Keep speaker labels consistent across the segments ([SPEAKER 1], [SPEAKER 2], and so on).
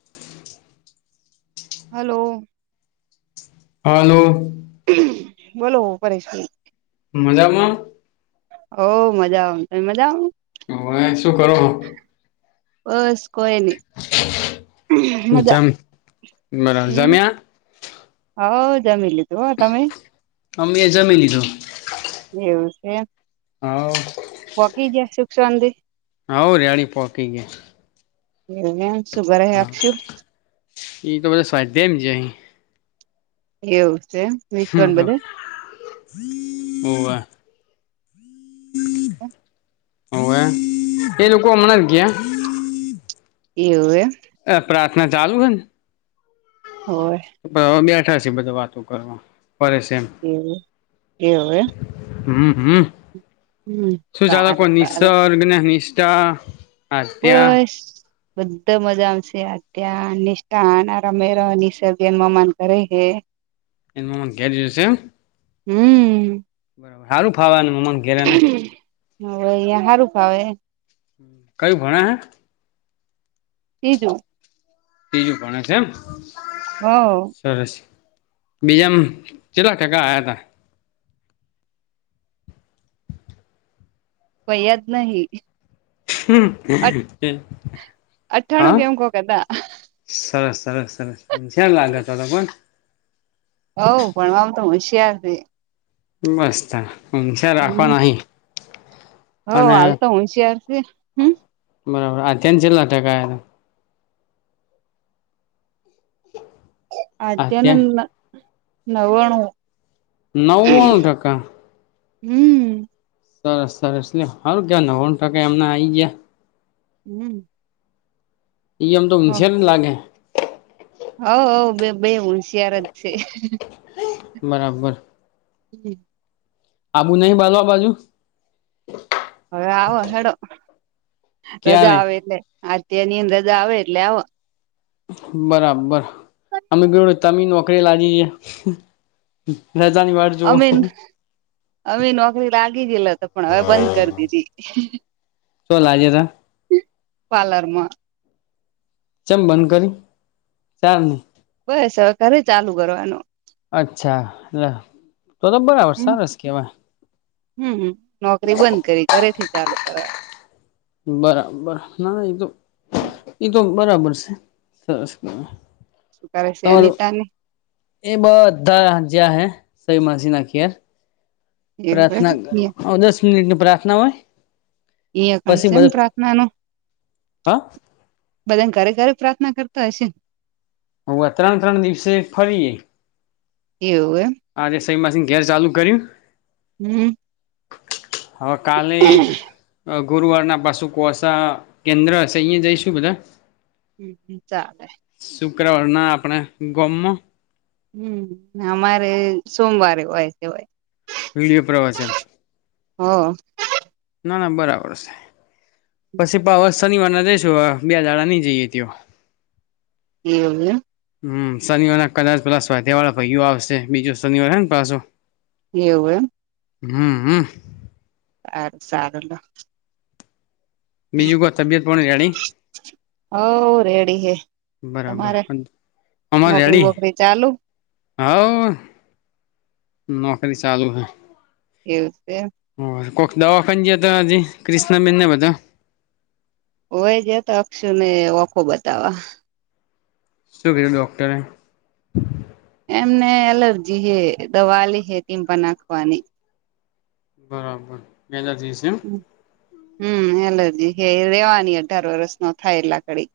[SPEAKER 1] [inaudible]
[SPEAKER 2] Hello
[SPEAKER 1] હાલો
[SPEAKER 2] બોલો પરેશભઈ.
[SPEAKER 1] મજામાં?
[SPEAKER 2] હોવ મજામાં. તમે મજામાં?
[SPEAKER 1] હોવે શું કરો હો?
[SPEAKER 2] બસ કોઈ ની મજા.
[SPEAKER 1] જમ બરાબર
[SPEAKER 2] હમ
[SPEAKER 1] જમ્યા
[SPEAKER 2] હોવ જમી લીધું હો. તમે?
[SPEAKER 1] અમે જમી લીધું.
[SPEAKER 2] એવું છે એમ.
[SPEAKER 1] હોવ
[SPEAKER 2] પોગી ગયા સુખ શાંતિ?
[SPEAKER 1] હોવ રેડી પોકી ગયા.
[SPEAKER 2] એવું એમ શું કરે હે
[SPEAKER 1] હા
[SPEAKER 2] અક્ષુ?
[SPEAKER 1] ઈ તો બધા સ્વાધ્યાયમાં જયા હૈ.
[SPEAKER 2] એવું છે એમ. વિશ્વન
[SPEAKER 1] [inaudible]
[SPEAKER 2] બધે
[SPEAKER 1] હોવે હોવે એ લોકો હમણાં ગયા
[SPEAKER 2] એવું એમ.
[SPEAKER 1] એ પ્રાર્થના ચાલુ હેન?
[SPEAKER 2] હોવે.
[SPEAKER 1] તો હવે બેઠા છે બધા વાતો કરવા ફરે છે એમ.
[SPEAKER 2] એવું એવું એમ.
[SPEAKER 1] હમ હમ
[SPEAKER 2] હમ
[SPEAKER 1] શું ચાલે કો
[SPEAKER 2] સારું સારું
[SPEAKER 1] નિસર્ગ ને નિષ્ઠા આધ્યા
[SPEAKER 2] બસ બધા મજામાં છે. આધ્યાને, નિષ્ઠાના આ રમેરા ને નિસર્ગ એના મામાના ઘરે હૈ.
[SPEAKER 1] એન મામાના ઘેર ગયો છે એમ?
[SPEAKER 2] હમ
[SPEAKER 1] બરાબર હારું ફાવે એન મામાના ઘેર એને
[SPEAKER 2] હોવે અહીંયા હારું ફાવે.
[SPEAKER 1] હમ કયું ભણે હે?
[SPEAKER 2] તીજું.
[SPEAKER 1] તીજું ભણે છે એમ?
[SPEAKER 2] હહ
[SPEAKER 1] સરસ બીજામ ચેટલા ટકા આયાતા?
[SPEAKER 2] પૈયાદ નહી. અઠ
[SPEAKER 1] હમ
[SPEAKER 2] અઠ્ઠાણું
[SPEAKER 1] હા?
[SPEAKER 2] કેમ કોક હતા
[SPEAKER 1] સરસ સરસ સરસ હોશિયાર લાગે તો તો બોન.
[SPEAKER 2] હવ ભણવામાં તો હોશિયાર છે.
[SPEAKER 1] બસ ત્યારે હિશા રાખવા નહિ
[SPEAKER 2] હો
[SPEAKER 1] અને
[SPEAKER 2] હાલ તો હોશિયાર હમ.
[SPEAKER 1] બરાબર આદયા ને કેટલાક ટકા આયા
[SPEAKER 2] આધ્યાને
[SPEAKER 1] આધ્યાન
[SPEAKER 2] ન નવાણું.
[SPEAKER 1] નવણું ટકા
[SPEAKER 2] હમ.
[SPEAKER 1] સરસ સરસ ને હારુ કેવાય નવાણું ટકા એમને આઈ ગયા
[SPEAKER 2] હમ.
[SPEAKER 1] એ અમ તોઉ ની છેેને લાગે- -
[SPEAKER 2] હવ હવ બે બે હોશિયાર જ છે.
[SPEAKER 1] બરાબર- -
[SPEAKER 2] હમ.
[SPEAKER 1] આબુ નહિ બાલવા બાજુ- -
[SPEAKER 2] હવે આવો હેડો રજા
[SPEAKER 1] ક્યારે
[SPEAKER 2] આવે એટલે આડેણીયાની રજા આવે એટલે આવો- -
[SPEAKER 1] બરાબર અમે કે તમમે નોકરી લાગી ગયા રજાની વા- -
[SPEAKER 2] અમે અમે નોકરી લાગી ગયલા તો પણ હવે બંધ કરી દીધી.
[SPEAKER 1] શો લાજે તા- -
[SPEAKER 2] હમ પાલરમાં- -
[SPEAKER 1] ચમ બંધ કરયુ ચાલ નહી.
[SPEAKER 2] બસ હવે કરું ચાલુ કરવાનું.
[SPEAKER 1] અચ્છા એટ તો તો બરાબર સરસ કેવા- -
[SPEAKER 2] હમ હમ નોકરી બંધ કરી ઘરે થી ચાલુ કરવાના- -
[SPEAKER 1] બરાબર ના એ તો તો બરાબર છે સરસ ક- -
[SPEAKER 2] કરે છે અનિતા ની- -
[SPEAKER 1] એ બ બધા જ્યાં હૈ સઈ માસી ના ઘેર- -
[SPEAKER 2] એ
[SPEAKER 1] પ્રાર્થના કરવા દસ મિનિટ ની પ્રાર્થના હોય- -
[SPEAKER 2] એયા કણસે એમ પ્રાર્થના નું-
[SPEAKER 1] હા
[SPEAKER 2] - બધાને ઘરે ઘરે પ્રાર્થના કરતા હશે.
[SPEAKER 1] હ આ ત્રણ ત્રણ દિવસે ફરીએ- -
[SPEAKER 2] એવુંવે- -
[SPEAKER 1] હા સહેમાંસી ઘેર ચાલુ કર કરીયું.
[SPEAKER 2] હમ.
[SPEAKER 1] હા કાલે- - ગુરુવાર ના પાસુ કોસા કેન્દ્ર હશે અહિયા જઈશું બધા- -
[SPEAKER 2] હમ ચાલે.
[SPEAKER 1] શુક્રવાર ના આપણે ગમ- -
[SPEAKER 2] હમ અમારે સોમવારે હોય કેવાય- -
[SPEAKER 1] વીડિયો પ્રવચન- -
[SPEAKER 2] હા.
[SPEAKER 1] ના ના બરાબર છે પછી શનિવારના જઈશું બે દાડા નહી જઈએ ત- -
[SPEAKER 2] એવુ- -
[SPEAKER 1] હમ શનિવારના કલર પ્લસ વધ્યા વાળા ભૈઈઓ આવશે બીજું શનિવાર હ ને પાછું.
[SPEAKER 2] એવું એમ?
[SPEAKER 1] હમ્મ હમ્મ
[SPEAKER 2] સ સારડ- -
[SPEAKER 1] બીજું કોઈ તબિયત પોણી રેડી
[SPEAKER 2] હ રેડી હ
[SPEAKER 1] બરાબર
[SPEAKER 2] તમારે
[SPEAKER 1] અમાર
[SPEAKER 2] નોકરી
[SPEAKER 1] રેડી
[SPEAKER 2] વોકરી ચાલુ?
[SPEAKER 1] હવ નોકરી ચાલુ હૈ.
[SPEAKER 2] એવું છે?
[SPEAKER 1] કો દવાખાનજી હતાજી ક્રિષ્ બિન ના બધ- -
[SPEAKER 2] હોય જ તો અક્ષુ ને ઓખો બતાવા.
[SPEAKER 1] શું કિધું ડોક્ટરે?
[SPEAKER 2] એમને એલર્જી હે દવા લ હે તેમ પણ નાખવાની- -
[SPEAKER 1] બરાબર પેલા જયસુ
[SPEAKER 2] હમ્મ એલર્જી હે રેવાની અઢાર વરસ નો થાય એ લ કડી- -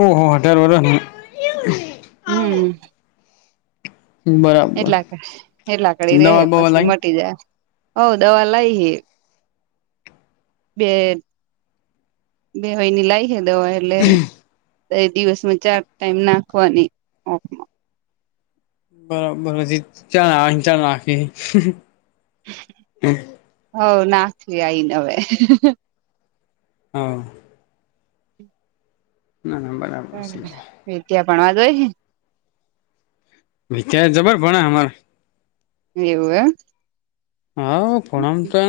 [SPEAKER 1] ઓહ હો અઠાર વર્ષ ન- -
[SPEAKER 2] હમ્મ
[SPEAKER 1] બરાબર
[SPEAKER 2] એ લાકડી
[SPEAKER 1] દવા
[SPEAKER 2] રે
[SPEAKER 1] બવા
[SPEAKER 2] પછી
[SPEAKER 1] લાઈ
[SPEAKER 2] મટી જાય હોઉ દવા લઈ હ બે બે હોયની લાય [unintelligible] દવા એટલે દિવસમાં ચાર ટાઈમ નાખવાની ઓ
[SPEAKER 1] બરાબર [unintelligible]
[SPEAKER 2] હવ નાખવી અયને હવે
[SPEAKER 1] હમ્મ ના ના બરાબર છે
[SPEAKER 2] [unintelligible] ભણવા ગયે
[SPEAKER 1] [unintelligible] જબર ભણ અમાર
[SPEAKER 2] એવું હ
[SPEAKER 1] હા ભણવાનું છે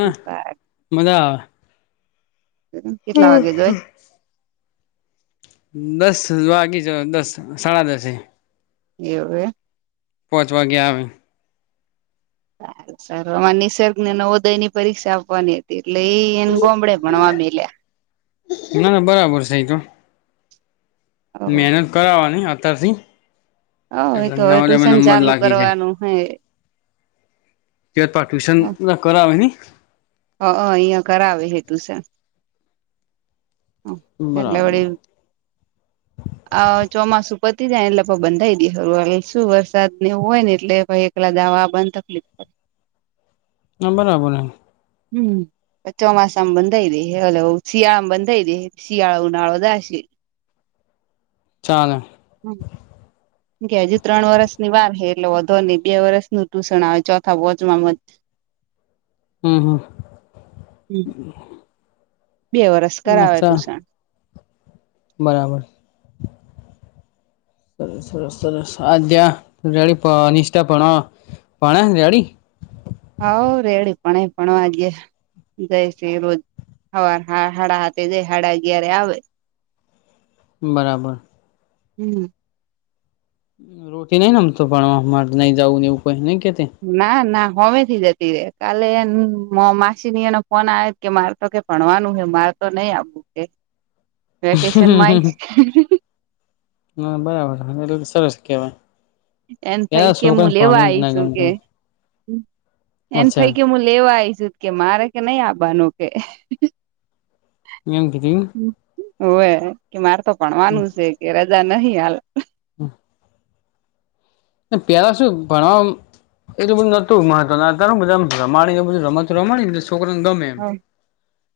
[SPEAKER 1] મજા આવે
[SPEAKER 2] કેટલા વાગે ગયે
[SPEAKER 1] દસ વાગી જાયે દસ સાડા દસે
[SPEAKER 2] એવુ હોયે
[SPEAKER 1] પોચ વાગે આવે
[SPEAKER 2] આમાં નિસર્ગ ને નવો દય ની પરીક્ષા આપવાની એટલે એ એને ગોમડે ભણવા મ લ્યા
[SPEAKER 1] ના ના બરાબર છે એ ભી
[SPEAKER 2] હવ
[SPEAKER 1] મહેનત કરાવવાની અત્યારથી
[SPEAKER 2] હ એ
[SPEAKER 1] એટલે
[SPEAKER 2] તો હવે
[SPEAKER 1] નવમાં
[SPEAKER 2] ટ્યુશન
[SPEAKER 1] નંબર
[SPEAKER 2] ચાલુ
[SPEAKER 1] લાગી જાય
[SPEAKER 2] કરવાનું હે
[SPEAKER 1] [unintelligible] ટ્યૂશન કરવાની
[SPEAKER 2] હ હ અહિયાં કરાવે હે ટ્યૂશન એટલે
[SPEAKER 1] બરાબર
[SPEAKER 2] વળી અ ચોમાસું પતી જાય એટલે બંધાઈ દઈ શું વરસાદ ને હોય ને એટલે ભાઈ લા દવા [unintelligible] તકલીફ નહીં
[SPEAKER 1] હ બરાબર
[SPEAKER 2] હમ્મ ચોમાસા મા બઁધાયે રે હલો શિયાળામ બંધઈે શિયાળો ઉનાળો દાશે
[SPEAKER 1] ચાલે
[SPEAKER 2] હમ્મ કે હજી ત્રણ વર્ષની વાર હે એટલે વધો નહી બે વર્ષનું ટુશન આવે ચોથા વોચમાં
[SPEAKER 1] હમ્મ
[SPEAKER 2] હમ્મ.
[SPEAKER 1] હમ્મ
[SPEAKER 2] બે વરસ કરાવે
[SPEAKER 1] અચ્છા
[SPEAKER 2] ટ્યુશન
[SPEAKER 1] બરાબર સરસ સરસ સરસ અજ્યા ડડી પા નિષ્ઠા પણ પણી રેડી
[SPEAKER 2] હવ રેડી પણ એ ભણવા ગ્યા જાય છે રોજ હવાર હાડા હાથે જાય હાડા અગિયારે આવે
[SPEAKER 1] બરાબર
[SPEAKER 2] હમ્મ
[SPEAKER 1] રોટી નહીં આમ ભણવા મારે નઈ જવું એવુંઈ નઈ કેતી
[SPEAKER 2] ના ના હોમેથી જતી રે કાલે માસીની એનો ફોન આયોતો કે મારે તો કે ભણવાનું હ મારે તો નઈ આવવું કે વેકેશનમાં
[SPEAKER 1] હમ્મ
[SPEAKER 2] આઈશ
[SPEAKER 1] હા બરાબર એટલે સરસ કેહેવાય
[SPEAKER 2] એમ થાય કેમું લેવા આઈશું કે એને
[SPEAKER 1] અચ્છા
[SPEAKER 2] ફાઈ કે મું લેવા આઈશું કે મારે કે નહી આવવાનું કે
[SPEAKER 1] એ મ કીધું એમ
[SPEAKER 2] રોવે કે મારે તો ભણવાનું છે કે રજા નહી હાલે
[SPEAKER 1] હમ્મ પેલા શું ભણવા એટું બધું નોતું ના તાર બધા રમાણીને બધું રમતું રમાણી બધ છોકરા ને ગમે એમ
[SPEAKER 2] હ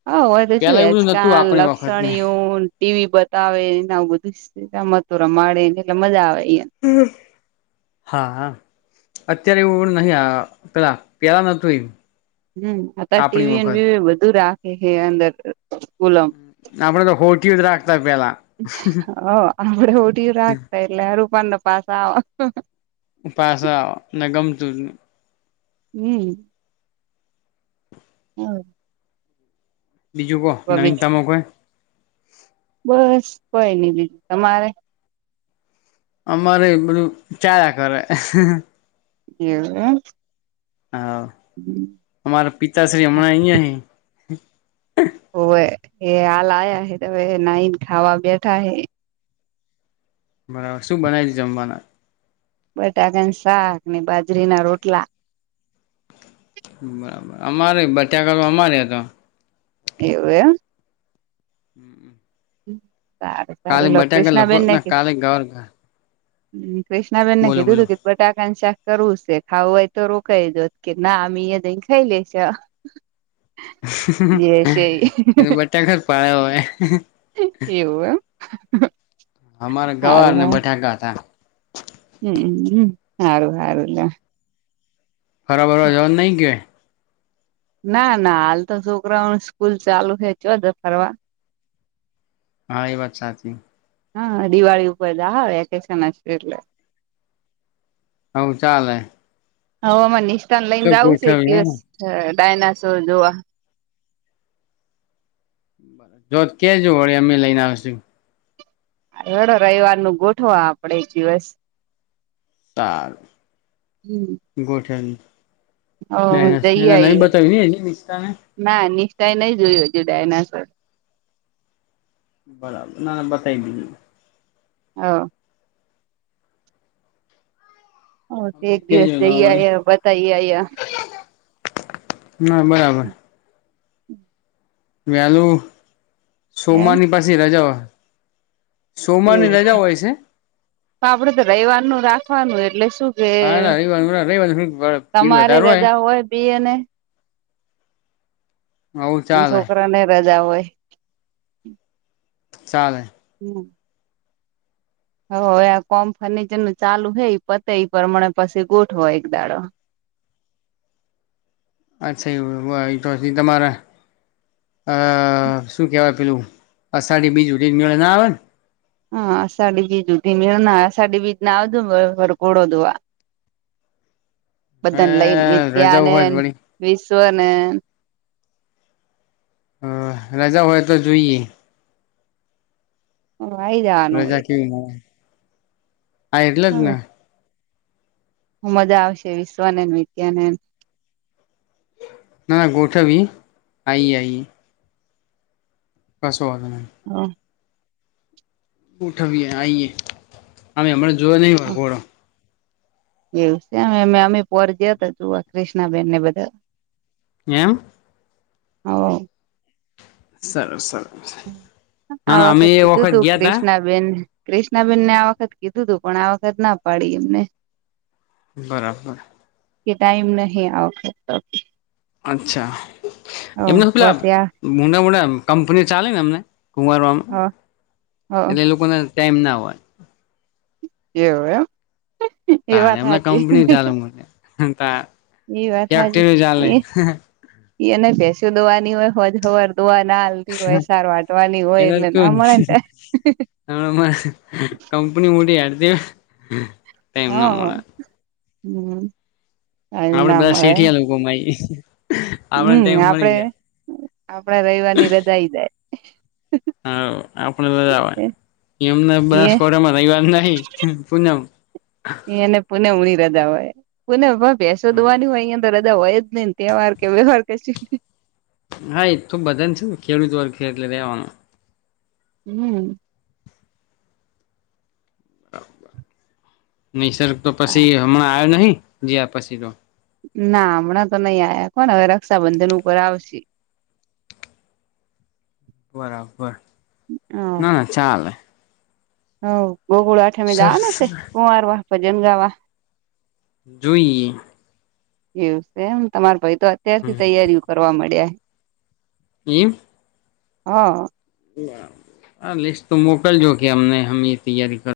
[SPEAKER 2] હ હોય તો શું
[SPEAKER 1] પેલા એવું બધું નતું
[SPEAKER 2] હચકાન
[SPEAKER 1] આપણી વખત ને
[SPEAKER 2] લક્ષણયુંન ટીવી બતાવે ને આવું બધું રમતો રમાડે ને કે મજા આવે
[SPEAKER 1] હમ્મ હા અત્યારે એવું નહીં આવે પેલા પેલા નોતું એમ
[SPEAKER 2] હમ્મ અતા
[SPEAKER 1] આપણી
[SPEAKER 2] ટીવી અને
[SPEAKER 1] વખત
[SPEAKER 2] બીવી બધું રાખે છે અંદર સ્કૂલો
[SPEAKER 1] આપડે તો હોટીયું જ રાખતા પેલા
[SPEAKER 2] હ આપડે ઓઢું રાખતા એટલે રૂપાણને પાસા આવેવા
[SPEAKER 1] પાસ આવ ને ગમતું ની
[SPEAKER 2] હમ્મ હ
[SPEAKER 1] બીજું કોહો નવીનતામાં કો
[SPEAKER 2] બસ કોઈ નહી દી તમારે
[SPEAKER 1] અમારે એ બધું ચાલીયા કરે
[SPEAKER 2] એવ એમ
[SPEAKER 1] હા
[SPEAKER 2] હમ્મ
[SPEAKER 1] અમારા પિતાશ્રી હમણાં અહીંયા હી
[SPEAKER 2] ઓવે એ હાલ આયા હે ત નાઈને ખાવા બેઠા હૈ
[SPEAKER 1] બરાબર શું બનાવી દ જમવામા
[SPEAKER 2] બટાકા નુ શાક ને બાજરી ના રોટલા
[SPEAKER 1] વાહ વાહ અમારે બટાકા તો અમારે હતો
[SPEAKER 2] એવું એમ
[SPEAKER 1] હમ્મ
[SPEAKER 2] સારું સારું લો
[SPEAKER 1] લગભગ
[SPEAKER 2] કૃષ્નાબેનને
[SPEAKER 1] ના
[SPEAKER 2] કીધ
[SPEAKER 1] કાલે ગવાર
[SPEAKER 2] હમ્મ કૃષ્ણ બેન ને
[SPEAKER 1] બોલો
[SPEAKER 2] કિથુ તુ
[SPEAKER 1] બોલો
[SPEAKER 2] કે બટાકાનું શાક કરવું છે ખાવું હોય તો રોકાઇ જો ત કે ના અમે યા જઈ ન ખઈ લઇશુ. શે ઈ
[SPEAKER 1] બટાકા જ [unintelligible]
[SPEAKER 2] [unintelligible] એવું એમ.
[SPEAKER 1] અમારે ગવાર ને બટાકા હતા.
[SPEAKER 2] હમ્મ હમ્મ સારું હારું લ્યો.
[SPEAKER 1] ફરવા બરવા જવાનું નહીં ન ક્યાંય.
[SPEAKER 2] ના ના હાલ તો છોકરાઓને સ્કૂલ ચાલુ થઈ ચો જાય ફરવા
[SPEAKER 1] હા એ વાત સાચી.
[SPEAKER 2] હા દિવાળી ઉપર જાહ, વેકેશન હશે એટલે.
[SPEAKER 1] આવું ચાલે.
[SPEAKER 2] હવે અમાર નિષ્ઠા ન
[SPEAKER 1] તો
[SPEAKER 2] લઈને જાવું છે એક દિવસ
[SPEAKER 1] ગોઠવ્યું
[SPEAKER 2] ડાયનાસોર જોવા.
[SPEAKER 1] જોત કેજો વળી અમે લઈન આવશું.
[SPEAKER 2] હેડો રવિવારનું ગોઠવો આપડે એક દિવસ
[SPEAKER 1] તાર
[SPEAKER 2] હમ
[SPEAKER 1] ગોઠવીએ. ને
[SPEAKER 2] હ જઈ
[SPEAKER 1] [unintelligible] નહિ
[SPEAKER 2] આઈએ
[SPEAKER 1] બતાયું હજી નિષ્ઠાને.
[SPEAKER 2] ના નિષ્ઠા એ નહિ જોયુ હજી ડાયનાસોર
[SPEAKER 1] બરાબર ના ના બતાઇ [unintelligible]
[SPEAKER 2] હવ ઓહ તે
[SPEAKER 1] અમને
[SPEAKER 2] એક દિવસ
[SPEAKER 1] કેજો તો
[SPEAKER 2] જઈ
[SPEAKER 1] વળી
[SPEAKER 2] આવ્યા બતાઈ આયા.
[SPEAKER 1] ના બરાબર. વેલું
[SPEAKER 2] હે
[SPEAKER 1] સોમવારની પાછી રજાઓ
[SPEAKER 2] એવું છે, તો આપડે તો રવિવારનું રાખવાનું એટલે શું. કે
[SPEAKER 1] હા રવિવારનું [unintelligible] બિલ વધાર હોય.
[SPEAKER 2] ઇ અને
[SPEAKER 1] આવું
[SPEAKER 2] અન
[SPEAKER 1] ચાલે
[SPEAKER 2] છોકરા ને રજા હોય.
[SPEAKER 1] ચાલે
[SPEAKER 2] [unintelligible] હ હવે આ કોમ ફર્નિચર નું ચાલુ હે ઇ પતે ઈ પરમાણે પછી ગોઠવો એક દાડો.
[SPEAKER 1] અચ્છા એવુ તો તમારા અ શું કહેવાય પેલું અષાઢી બીજ [unintelligible] ના આવે ન
[SPEAKER 2] હા અષાઢી બીજ સુધી મેળ ના અષાઢી બીજના આવજો વરઘોડો જોવા. બધાને લઈને
[SPEAKER 1] હ
[SPEAKER 2] વિદ્યા
[SPEAKER 1] રજા
[SPEAKER 2] ને
[SPEAKER 1] હોય
[SPEAKER 2] ન
[SPEAKER 1] વળી
[SPEAKER 2] વિશ્વને
[SPEAKER 1] હ રજા હોય તો જોઈએ.
[SPEAKER 2] તો આઈ જાવા નુ વળી.
[SPEAKER 1] [unintelligible] હા એટલે જ ને.
[SPEAKER 2] હું મજા આવશે વિશ્વને ન વિદ્યાને
[SPEAKER 1] ના ના ગોઠવવી આઈ એ આઈ એ. કશો વોધો નઈ.
[SPEAKER 2] હા.
[SPEAKER 1] ઉઠવીએ આઈએ અમે હમણાં જોયો નહીં વરઘોડો
[SPEAKER 2] એવું છે અમે અમે પોર ગયા તા જોવા ક્રિષ્ના બહેન ને બધા
[SPEAKER 1] એમ
[SPEAKER 2] હઓ
[SPEAKER 1] સર સર
[SPEAKER 2] આ વખત કીધું તું
[SPEAKER 1] ગયા તા
[SPEAKER 2] ક્રિષ્ન બેન ક્રિષ્નાબેનને આ વખત કીધું તું પણ આ વખત ના પાડી એમને
[SPEAKER 1] બરાબર
[SPEAKER 2] કે ટાઈમ નહી આવ તો ઓ ઓ
[SPEAKER 1] અચ્છા એમના તો
[SPEAKER 2] હ
[SPEAKER 1] પેલા
[SPEAKER 2] વસ્યા
[SPEAKER 1] મીના મોડા કંપની ચાલે ને અમને કુમારવામાં
[SPEAKER 2] હ હ એવું
[SPEAKER 1] એટલે એ લોકોને ટાઈમ ના હોય
[SPEAKER 2] એવુ એમ એ
[SPEAKER 1] તાર
[SPEAKER 2] વાત
[SPEAKER 1] એમને
[SPEAKER 2] હાચી
[SPEAKER 1] કંપની ચાલે મને ત્યાં
[SPEAKER 2] એ વાત હાચી
[SPEAKER 1] ફેક્ટરી ચાલે
[SPEAKER 2] એને ભેંસો દોવાની હોય હોજ હવાર દોવા નાલ થી હોય સાર વાટવાની હોય એટલે ના મળે ને તે
[SPEAKER 1] હમણા કંપની મોટી હેડ તી હોય
[SPEAKER 2] હા હમ્મ.
[SPEAKER 1] આપડે બધા શેઠીયા લોકોમાં આઈ એ
[SPEAKER 2] હમ્મ આપડે આપડે રવિવાર ની રજા આઈ જાય
[SPEAKER 1] હઓ આપડે બધામા એમને બનાસકાંઠા રવિવાર નહી પૂનમ
[SPEAKER 2] એ એને પુનમ હુદી રજા હોય પુન ભેંસો દોવાની હોય અંયા અંદરજ ને હોય જ નહીને તહેવાર કે વ્યવહાર કશું
[SPEAKER 1] હા એ તો બધાને છે ખેડૂત વર્ગ એટલે રેવાનું
[SPEAKER 2] હમ્મ.
[SPEAKER 1] [unintelligible] નિસર્ગ તો પછી હમણાં આવ્યો નહી જયા પછી તો
[SPEAKER 2] ના હમણાં તો નઈ આયા કોન હવે રક્ષાબંધન ઉપર આવશે
[SPEAKER 1] બરાબર ના ચાલે
[SPEAKER 2] હઓ ગોકુળ આઠમી
[SPEAKER 1] સરસ
[SPEAKER 2] જવાનું છે કુંવાર વા ભજન ગાવા
[SPEAKER 1] જોઈએ
[SPEAKER 2] એવું છે એમ તમારા ભાઈ તો અત્યારથી
[SPEAKER 1] હમ
[SPEAKER 2] તૈયારીઓ કરવા મંડ્યા હે
[SPEAKER 1] ઇમ
[SPEAKER 2] હા.
[SPEAKER 1] હા લિસ્ટ તો મોકલજો કે અમને હમે તૈયારી કર